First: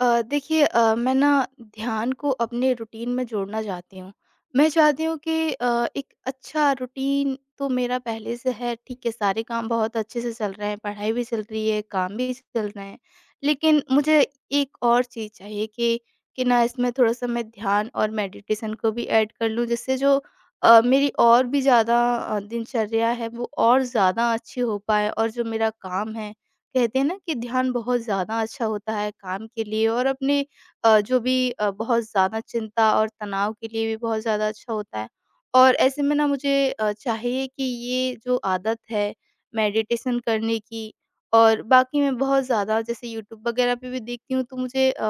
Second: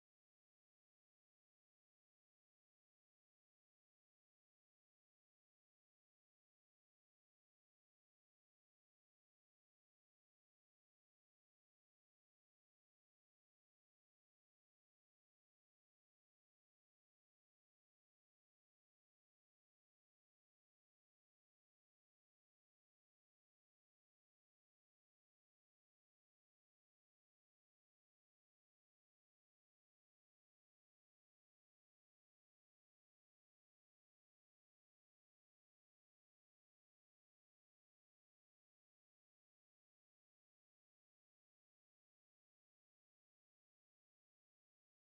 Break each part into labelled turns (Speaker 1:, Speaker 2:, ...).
Speaker 1: देखिए मैं ना ध्यान को अपने रूटीन में जोड़ना चाहती हूँ। मैं चाहती हूँ कि एक अच्छा रूटीन तो मेरा पहले से है, ठीक है, सारे काम बहुत अच्छे से चल रहे हैं, पढ़ाई भी चल रही है, काम भी चल रहे हैं। लेकिन मुझे एक और चीज़ चाहिए कि ना इसमें थोड़ा-सा मैं ध्यान और मेडिटेशन को भी ऐड कर लूँ, जिससे जो मेरी और भी ज़्यादा दिनचर्या है, वो और ज़्यादा अच्छी हो पाए। और जो मेरा काम है, कहते हैं ना कि ध्यान बहुत ज़्यादा अच्छा होता है काम के लिए और अपने जो भी बहुत ज़्यादा चिंता और तनाव के लिए भी बहुत ज़्यादा अच्छा होता है। और ऐसे में ना मुझे चाहिए कि ये जो आदत है मेडिटेशन करने की। और बाकी मैं बहुत ज़्यादा जैसे यूट्यूब वगैरह पे भी देखती हूँ, तो मुझे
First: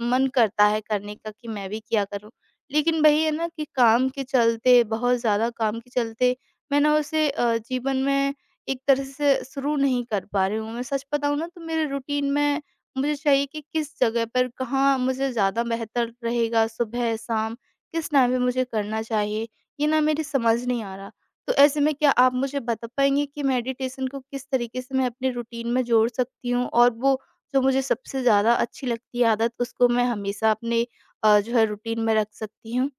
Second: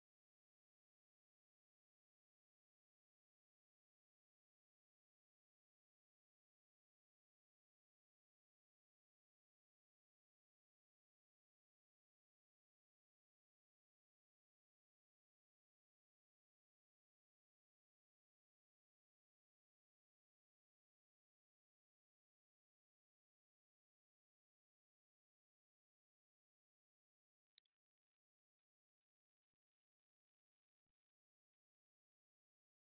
Speaker 1: मन करता है करने का कि मैं भी किया करूँ। लेकिन वही है ना कि काम के चलते, बहुत ज़्यादा काम के चलते मैं ना उसे जीवन में एक तरह से शुरू नहीं कर पा रही हूँ। मैं सच बताऊँ ना, तो मेरे रूटीन में मुझे चाहिए कि किस जगह पर, कहाँ मुझे ज़्यादा बेहतर रहेगा, सुबह, शाम, किस टाइम पे मुझे करना चाहिए, ये ना मेरी समझ नहीं आ रहा। तो ऐसे में क्या आप मुझे बता पाएँगे कि मेडिटेशन को किस तरीके से मैं अपने रूटीन में जोड़ सकती हूँ? और वो जो मुझे सबसे ज़्यादा अच्छी लगती है आदत, उसको मैं हमेशा अपने जो है रूटीन में रख सकती हूँ?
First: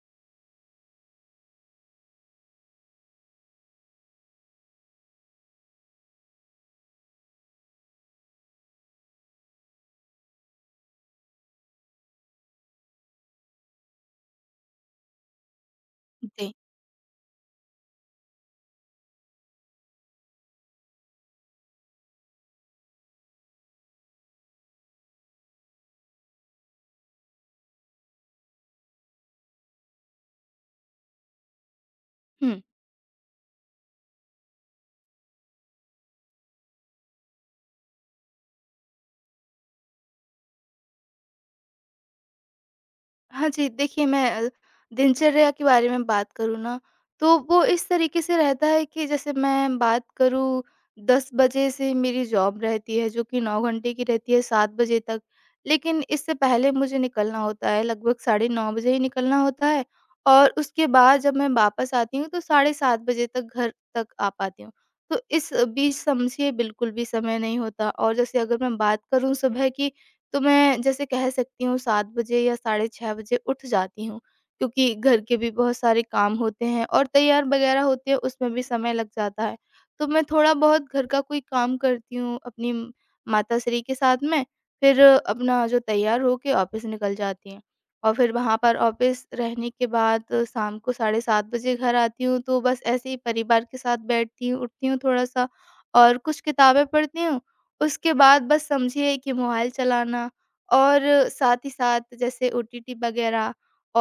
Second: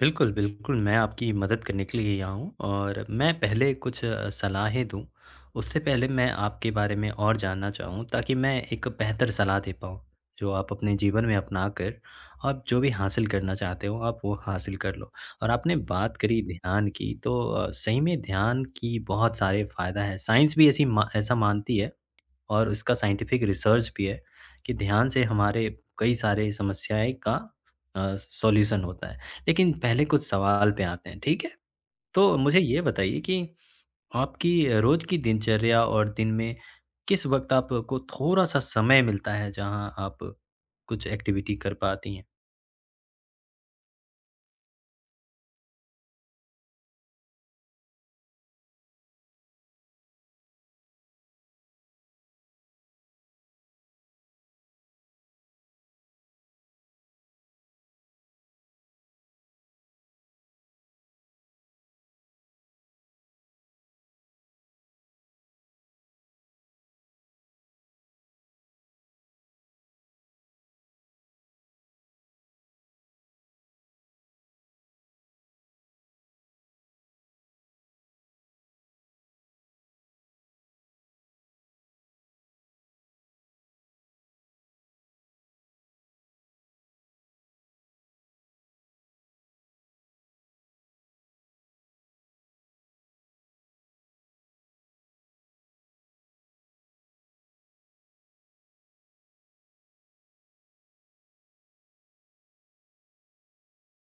Speaker 2: बिल्कुल, बिल्कुल, मैं आपकी मदद करने के लिए ही यहाँ हूँ और मैं पहले कुछ सलाहें दूँ, उससे पहले मैं आपके बारे में और जानना चाहूँ ताकि मैं एक बेहतर सलाह दे पाऊँ, जो आप अपने जीवन में अपना कर आप जो भी हासिल करना चाहते हो, आप वो हासिल कर लो। और आपने बात करी
Speaker 1: जी।
Speaker 2: ध्यान की, तो सही में ध्यान की बहुत सारे फ़ायदा है, साइंस भी ऐसी मा ऐसा मानती है। और इसका साइंटिफिक रिसर्च भी है कि ध्यान से हमारे कई सारे समस्याएँ का सॉल्यूशन होता है। लेकिन पहले कुछ सवाल पे आते हैं, ठीक है? तो मुझे
Speaker 1: हुँ।
Speaker 2: ये बताइए कि आपकी रोज़ की दिनचर्या और दिन में किस वक़्त आपको थोड़ा-सा समय मिलता है, जहाँ आप कुछ एक्टिविटी कर पाती हैं?
Speaker 1: हाँ जी, देखिए मैं दिनचर्या के बारे में बात करूँ ना, तो वो इस तरीके से रहता है कि जैसे मैं बात करूँ, 10 बजे से मेरी जॉब रहती है, जो कि 9 घंटे की रहती है, 7 बजे तक। लेकिन इससे पहले मुझे निकलना होता है, लगभग साढ़े 9 बजे ही निकलना होता है। और उसके बाद जब मैं वापस आती हूँ तो साढ़े 7 बजे तक घर तक आ पाती हूँ। तो इस बीच समझिए बिल्कुल भी समय नहीं होता। और जैसे अगर मैं बात करूँ सुबह की, तो मैं जैसे कह सकती हूँ 7 बजे या साढ़े 6 बजे उठ जाती हूँ, क्योंकि घर के भी बहुत सारे काम होते हैं और तैयार वगैरह होती है, उसमें भी समय लग जाता है। तो मैं थोड़ा-बहुत घर का कोई काम करती हूँ अपनी माताश्री के साथ में, फिर अपना जो तैयार होके ऑफ़िस निकल जाती हैं। और फिर वहाँ पर ऑफ़िस रहने के बाद शाम को साढ़े 7 बजे घर आती हूँ, तो बस ऐसे ही परिवार के साथ बैठती हूँ, उठती हूँ थोड़ा-सा और कुछ किताबें पढ़ती हूँ। उसके बाद बस समझिए कि मोबाइल चलाना और साथ ही साथ जैसे ओटीटी वगैरह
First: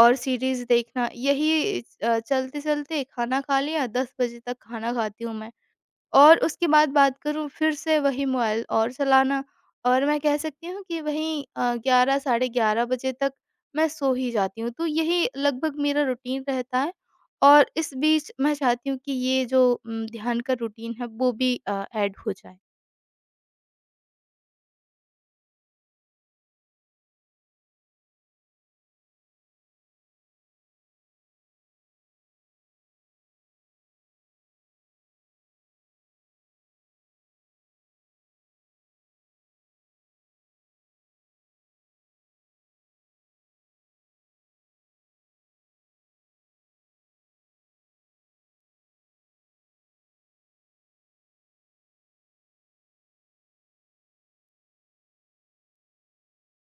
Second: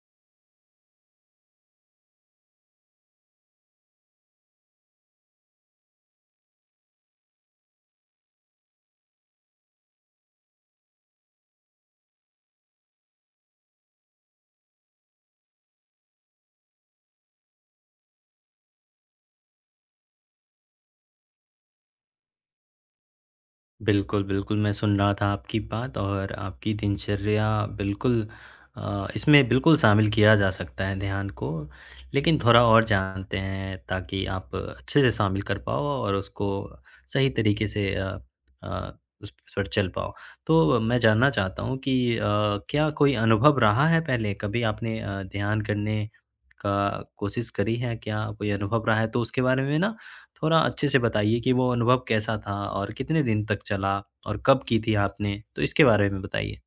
Speaker 1: और सीरीज़ देखना, यही चलते-चलते खाना खा लिया, 10 बजे तक खाना खाती हूँ मैं। और उसके बाद बात करूँ फिर से वही मोबाइल और चलाना। और मैं कह सकती हूँ कि वहीं 11 साढ़े 11 बजे तक मैं सो ही जाती हूँ। तो यही लगभग मेरा रूटीन रहता है। और इस बीच मैं चाहती हूँ कि ये जो ध्यान का रूटीन है वो भी ऐड हो जाए।
Speaker 2: बिल्कुल, बिल्कुल, मैं सुन रहा था आपकी बात और आपकी दिनचर्या बिल्कुल इसमें बिल्कुल शामिल किया जा सकता है ध्यान को। लेकिन थोड़ा और जानते हैं ताकि आप अच्छे से शामिल कर पाओ और उसको सही तरीके से अ, उस पर चल पाओ। तो मैं जानना चाहता हूँ कि क्या कोई अनुभव रहा है पहले? कभी आपने ध्यान करने का कोशिश करी है क्या? कोई अनुभव रहा है तो उसके बारे में ना थोड़ा अच्छे से बताइए कि वो अनुभव कैसा था और कितने दिन तक चला और कब की थी आपने? तो इसके बारे में बताइए।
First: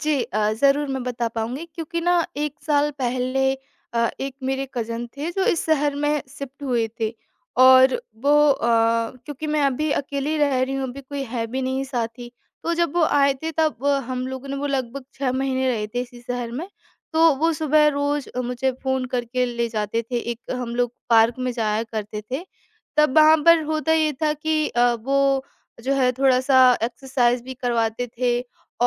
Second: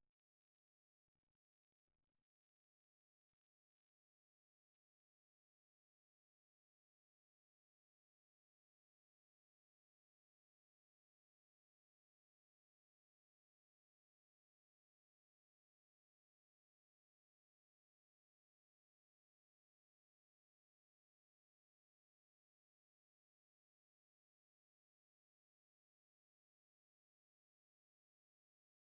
Speaker 1: जी, ज़रूर मैं बता पाऊँगी, क्योंकि ना 1 साल पहले एक मेरे कज़न थे जो इस शहर में शिफ्ट हुए थे। और वो क्योंकि मैं अभी अकेली रह रही हूँ, अभी कोई है भी नहीं साथी। तो जब वो आए थे तब हम लोगों ने वो लगभग 6 महीने रहे थे इसी शहर में। तो वो सुबह रोज़ मुझे फ़ोन करके ले जाते थे, एक हम लोग पार्क में जाया करते थे। तब वहाँ पर होता ये था कि वो जो है थोड़ा-सा एक्सरसाइज़ भी करवाते थे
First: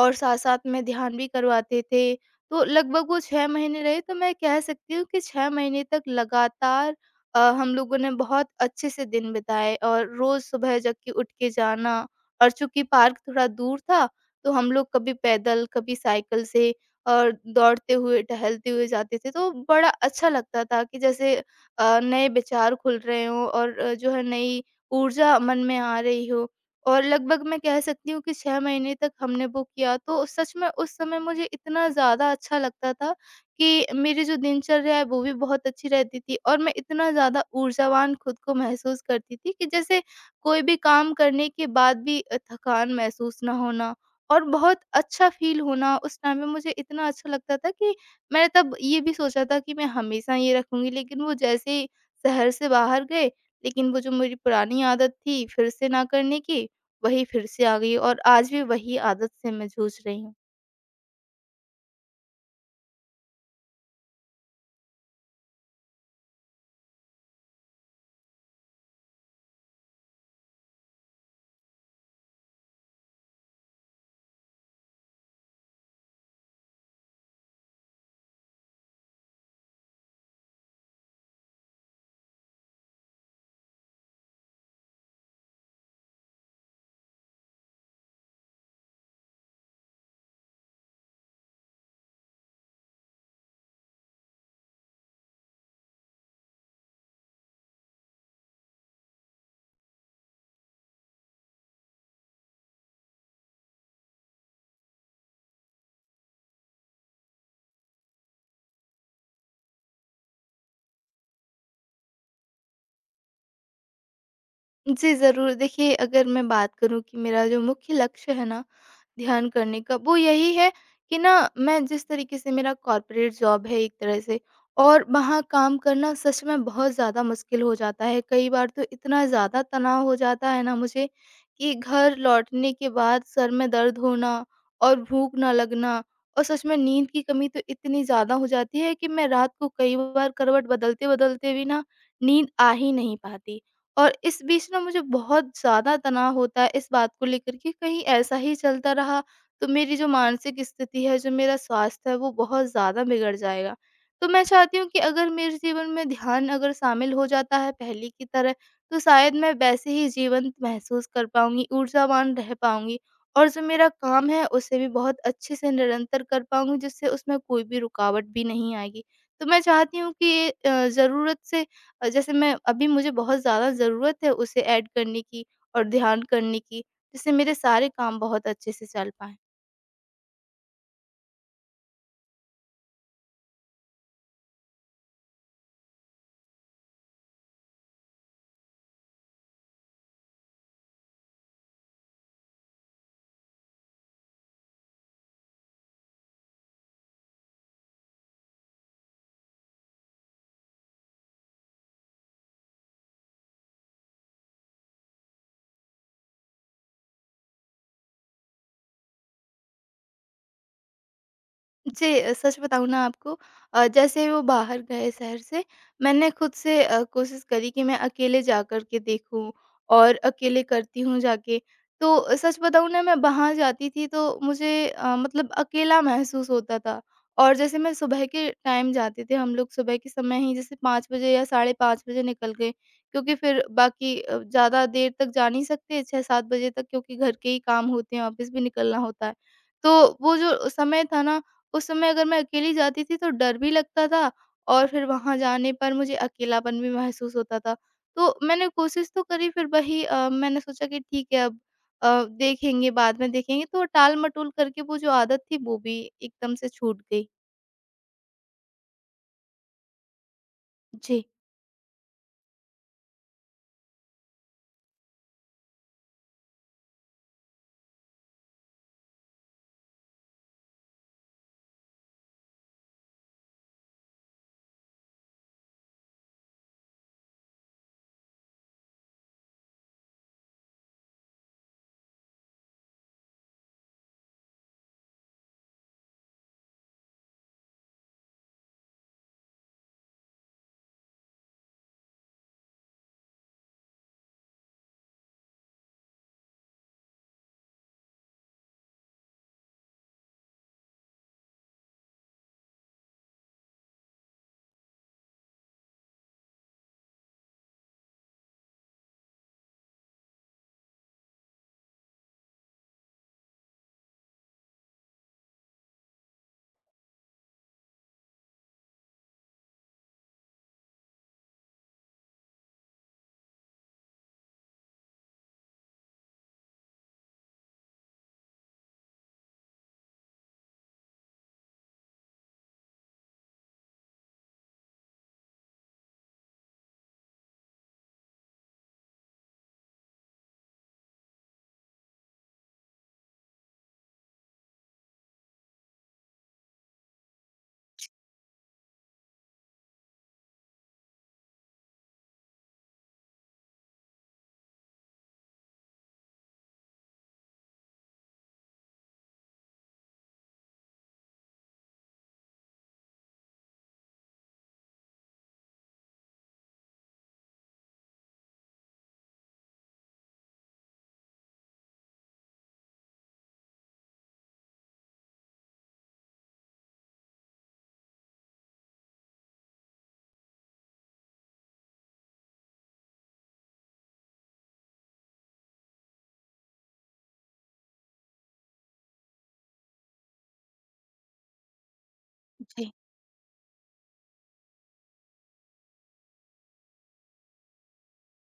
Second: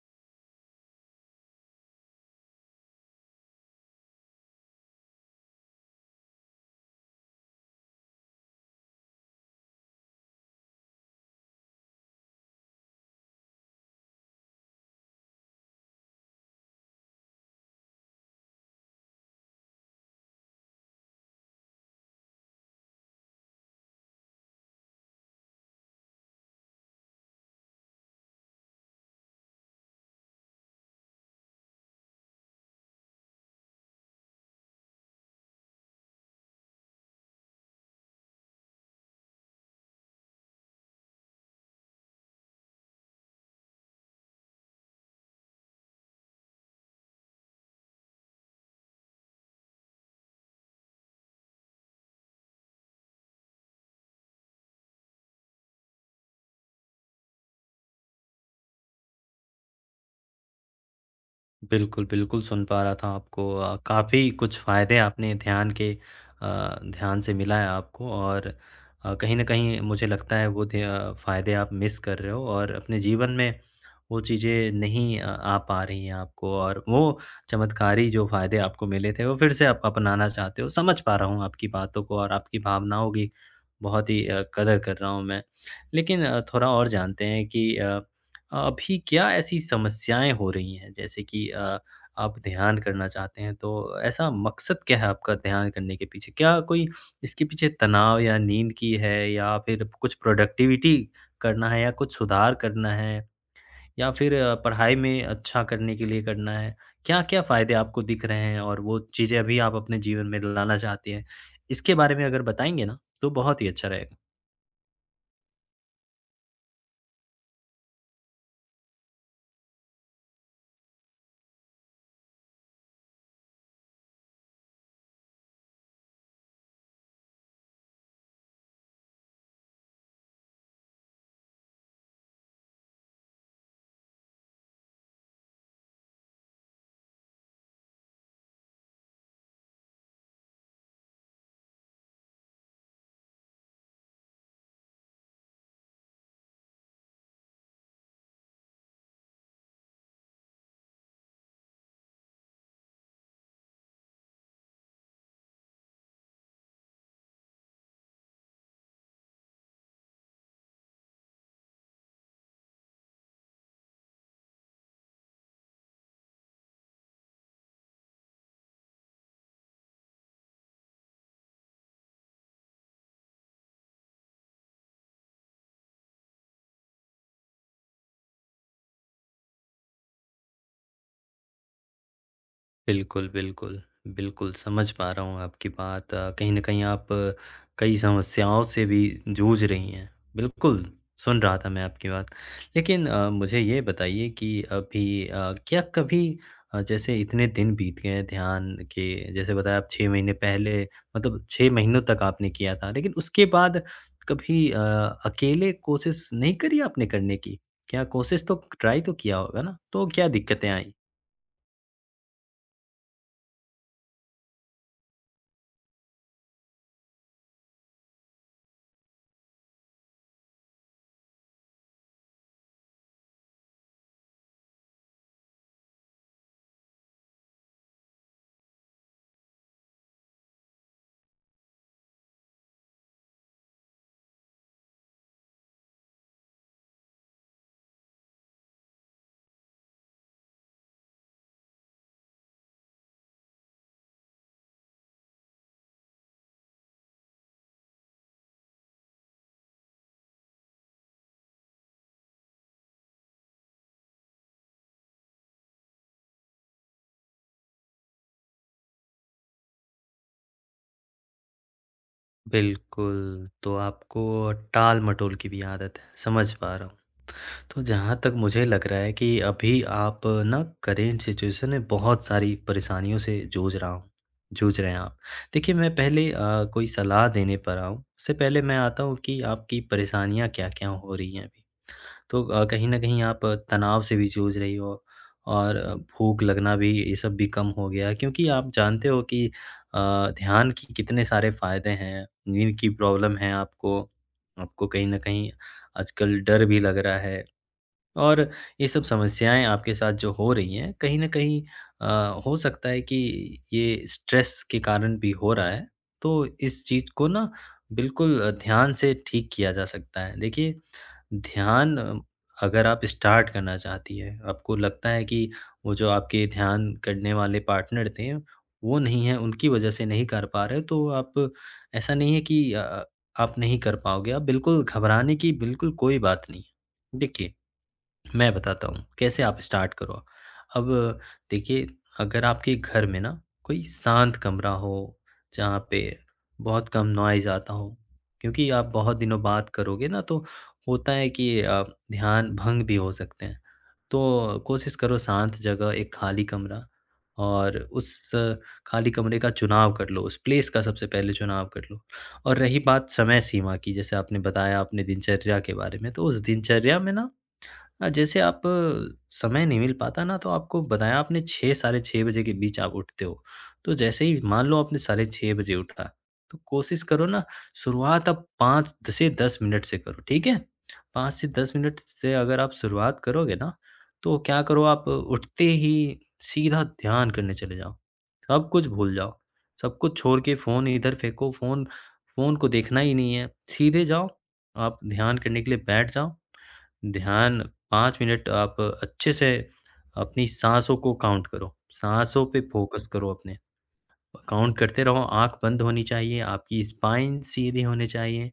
Speaker 1: और साथ-साथ में ध्यान भी करवाते थे। तो लगभग वो 6 महीने रहे, तो मैं कह सकती हूँ कि 6 महीने तक लगातार हम लोगों ने बहुत अच्छे से दिन बिताए। और रोज़ सुबह जग के उठ के जाना, और चूँकि पार्क थोड़ा दूर था, तो हम लोग कभी पैदल, कभी साइकिल से और दौड़ते हुए, टहलते हुए जाते थे। तो बड़ा अच्छा लगता था कि जैसे नए विचार खुल रहे हों और जो है नई ऊर्जा मन में आ रही हो। और लगभग मैं कह सकती हूँ कि 6 महीने तक हमने वो किया, तो सच में उस समय मुझे इतना ज़्यादा अच्छा लगता था कि मेरी जो दिनचर्या है वो भी बहुत अच्छी रहती थी और मैं इतना ज़्यादा ऊर्जावान खुद को महसूस करती थी कि जैसे कोई भी काम करने के बाद भी थकान महसूस ना होना और बहुत अच्छा फ़ील होना। उस टाइम में मुझे इतना अच्छा लगता था कि मैंने तब ये भी सोचा था कि मैं हमेशा ये रखूँगी, लेकिन वो जैसे ही शहर से बाहर गए, लेकिन वो जो मेरी पुरानी आदत थी फिर से ना करने की, वही फिर से आ गई और आज भी वही आदत से मैं जूझ रही हूँ।
Speaker 2: बिल्कुल, बिल्कुल सुन पा रहा था आपको काफ़ी कुछ फ़ायदे आपने ध्यान के ध्यान से मिला है आपको और कहीं न कहीं मुझे लगता है वो ध्य फ़ायदे आप मिस कर रहे हो और अपने जीवन में वो चीज़ें नहीं आ पा रही हैं आपको और वो चमत्कारी जो फ़ायदे आपको मिले थे वो फिर से आप अपनाना चाहते हो। समझ पा रहा हूँ आपकी बातों को और आपकी भावनाओं की बहुत ही कदर कर रहा हूँ मैं। लेकिन थोड़ा और जानते हैं कि अभी क्या ऐसी समस्याएँ हो रही हैं? जैसे कि आप ध्यान करना चाहते हैं, तो ऐसा मकसद क्या है आपका ध्यान करने के पीछे? क्या कोई इसके पीछे तनाव या नींद की है या फिर कुछ प्रोडक्टिविटी करना है या कुछ सुधार करना है या फिर पढ़ाई में अच्छा करने के लिए करना है? क्या-क्या फ़ायदे आपको दिख रहे हैं और वो चीज़ें अभी आप अपने जीवन में लाना चाहते हैं? इसके बारे में अगर बताएँगे ना, तो बहुत ही अच्छा रहे।
Speaker 1: जी, ज़रूर। देखिए, अगर मैं बात करूँ कि मेरा जो मुख्य लक्ष्य है ना, ध्यान करने का, वो यही है कि ना, मैं जिस तरीके से मेरा कॉर्पोरेट जॉब है एक तरह से, और वहाँ काम करना सच में बहुत ज़्यादा मुश्किल हो जाता है। कई बार तो इतना ज़्यादा तनाव हो जाता है ना मुझे कि घर लौटने के बाद सर में दर्द होना और भूख ना लगना, और सच में नींद की कमी तो इतनी ज़्यादा हो जाती है कि मैं रात को कई बार करवट बदलते-बदलते भी ना, नींद आ ही नहीं पाती। और इस बीच ना मुझे बहुत ज़्यादा तनाव होता है इस बात को लेकर के, कहीं ऐसा ही चलता रहा तो मेरी जो मानसिक स्थिति है, जो मेरा स्वास्थ्य है वो बहुत ज़्यादा बिगड़ जाएगा। तो मैं चाहती हूँ कि अगर मेरे जीवन में ध्यान अगर शामिल हो जाता है पहले की तरह, तो शायद मैं वैसे ही जीवंत महसूस कर पाऊँगी, ऊर्जावान रह पाऊँगी और जो मेरा काम है उसे भी बहुत अच्छे से निरंतर कर पाऊँगी, जिससे उसमें कोई भी रुकावट भी नहीं आएगी। तो मैं चाहती हूँ कि ये ज़रूरत से जैसे मैं अभी, मुझे बहुत ज़्यादा ज़रूरत है उसे ऐड करने की और ध्यान करने की, जिससे मेरे सारे काम बहुत अच्छे से चल पाएँ।
Speaker 2: बिल्कुल, बिल्कुल। बिल्कुल, समझ पा रहा हूँ आपकी बात। कहीं न कहीं आप कई समस्याओं से भी जूझ रही हैं। बिल्कुल, सुन रहा था मैं आपकी बात। लेकिन मुझे ये बताइए कि अभी क्या कभी जैसे इतने दिन बीत गए हैं ध्यान के जैसे बताया आप 6 महीने पहले मतलब 6 महीनों तक आपने किया था। लेकिन उसके बाद कभी अकेले कोशिश नहीं करी आपने करने की? क्या कोशिश तो ट्राई तो किया होगा ना? तो क्या दिक्कतें आई?
Speaker 1: जी, सच बताऊँ ना आपको, जैसे वो बाहर गए शहर से, मैंने खुद से कोशिश करी कि मैं अकेले जा कर के देखूँ और अकेले करती हूँ जाके। तो सच बताऊँ ना, मैं वहाँ जाती थी तो मुझे मतलब अकेला महसूस होता था। और जैसे मैं सुबह के टाइम जाते थे हम लोग सुबह के समय ही, जैसे 5 बजे या साढ़े 5 बजे निकल गए, क्योंकि फिर बाकी ज़्यादा देर तक जा नहीं सकते, 6-7 बजे तक, क्योंकि घर के ही काम होते हैं, ऑफ़िस भी निकलना होता है। तो वो जो समय था ना, उस समय अगर मैं अकेली जाती थी तो डर भी लगता था, और फिर वहाँ जाने पर मुझे अकेलापन भी महसूस होता था। तो मैंने कोशिश तो करी, फिर वही मैंने सोचा कि ठीक है, अब देखेंगे, बाद में देखेंगे, तो टाल-मटोल करके वो जो आदत थी वो भी एकदम से छूट गई। जी।
Speaker 2: बिल्कुल, तो आपको टाल-मटोल की भी आदत है, समझ पा रहा हूँ। तो जहाँ तक मुझे लग रहा है कि अभी आप ना करेंट सिचुएशन में बहुत सारी परेशानियों से जूझ रहा हूँ जूझ रहे हैं आप। देखिए मैं पहले कोई सलाह देने पर आऊँ, उससे पहले मैं आता हूँ कि आपकी परेशानियाँ क्या-क्या हो रही हैं अभी। तो कहीं न कहीं आप तनाव से भी जूझ रही हो और भूख लगना भी ये सब भी कम हो गया क्योंकि आप जानते हो कि ध्यान के कितने सारे फ़ायदे हैं, नींद की प्रॉब्लम है आपको, आपको कहीं न कहीं आजकल डर भी लग रहा है और ये सब समस्याएँ आपके साथ जो हो रही हैं, कहीं न कहीं हो सकता है कि ये स्ट्रेस के कारण भी हो रहा है। तो इस चीज़ को ना बिल्कुल ध्यान से ठीक किया जा सकता है। देखिए ध्यान अगर आप स्टार्ट करना चाहती है, आपको लगता है कि वो जो आपके ध्यान करने वाले पार्टनर थे, वो नहीं हैं, उनकी वजह से नहीं कर पा रहे हो, तो आप ऐसा नहीं है कि आप नहीं कर पाओगे। आप बिल्कुल घबराने की बिल्कुल कोई बात नहीं है। देखिए मैं बताता हूँ, कैसे आप स्टार्ट करो। अब देखिए, अगर आपके घर में ना कोई शांत कमरा हो, जहाँ पे बहुत कम नॉइज़ आता हो, क्योंकि आप बहुत दिनों बाद करोगे ना तो होता है कि ध्यान भंग भी हो सकते हैं। तो कोशिश करो शांत जगह, एक खाली कमरा और खाली कमरे का चुनाव कर लो, उस प्लेस का सबसे पहले चुनाव कर लो। और रही बात समय सीमा की, जैसे आपने बताया अपने दिनचर्या के बारे में, तो उस दिनचर्या में ना जैसे आप समय नहीं मिल पाता ना तो आपको बताया आपने 6 साढ़े 6 बजे के बीच आप उठते हो। तो जैसे ही मान लो आपने साढ़े 6 बजे उठा, तो कोशिश करो ना शुरुआत आप 5 द से 10 मिनट से करो, ठीक है? 5 से 10 मिनट से अगर आप शुरुआत करोगे ना, तो क्या करो आप उठते ही सीधा ध्यान करने चले जाओ। सब कुछ भूल जाओ, सब कुछ छोड़ के फ़ोन इधर फेंको, फ़ोन फ़ोन को देखना ही नहीं है। सीधे जाओ, आप ध्यान करने के लिए बैठ जाओ। ध्यान 5 मिनट आप अच्छे से अपनी साँसों को काउंट करो, साँसों पे
Speaker 1: जी।
Speaker 2: फोकस करो अपने। काउंट करते रहो, आँख बंद होनी चाहिए, आपकी स्पाइन सीधी होनी चाहिए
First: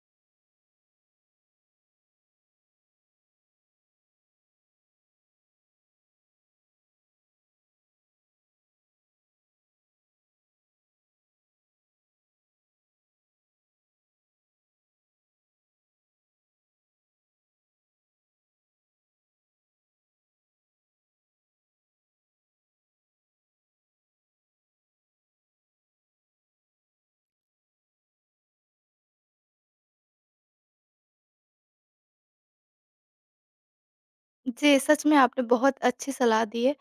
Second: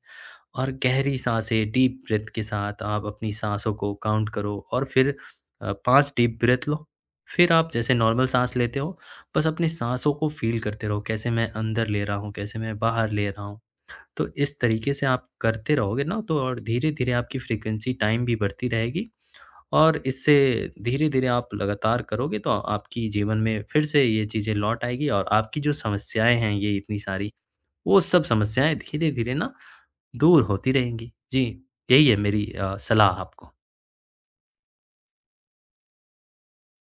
Speaker 2: और गहरी साँसें डीप ब्रीथ के साथ आप अपनी साँसों को काउंट करो और फिर 5 डीप ब्रीथ लो। फिर आप जैसे नॉर्मल साँस लेते हो, बस अपनी साँसों को फ़ील करते रहो, कैसे मैं अंदर ले रहा हूँ, कैसे मैं बाहर ले रहा हूँ। तो इस तरीके से आप करते रहोगे ना तो और धीरे-धीरे आपकी फ्रीक्वेंसी टाइम भी बढ़ती रहेगी और इससे धीरे-धीरे आप लगातार करोगे तो आपकी जीवन में फिर से ये चीज़ें लौट आएगी और आपकी जो समस्याएँ हैं ये इतनी सारी, वो सब समस्याएँ धीरे-धीरे ना दूर होती रहेंगी। जी, यही है मेरी सलाह आपको।
Speaker 1: जी, सच में आपने बहुत अच्छी सलाह दी है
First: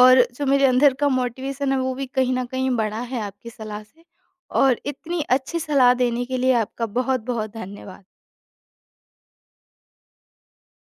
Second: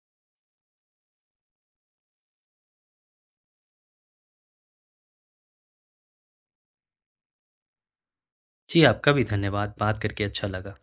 Speaker 1: और जो मेरे अंदर का मोटिवेशन है वो भी कहीं न कहीं बढ़ा है आपकी सलाह से, और इतनी अच्छी सलाह देने के लिए आपका बहुत-बहुत धन्यवाद।
Speaker 2: जी, आपका भी धन्यवाद, बात करके अच्छा लगा।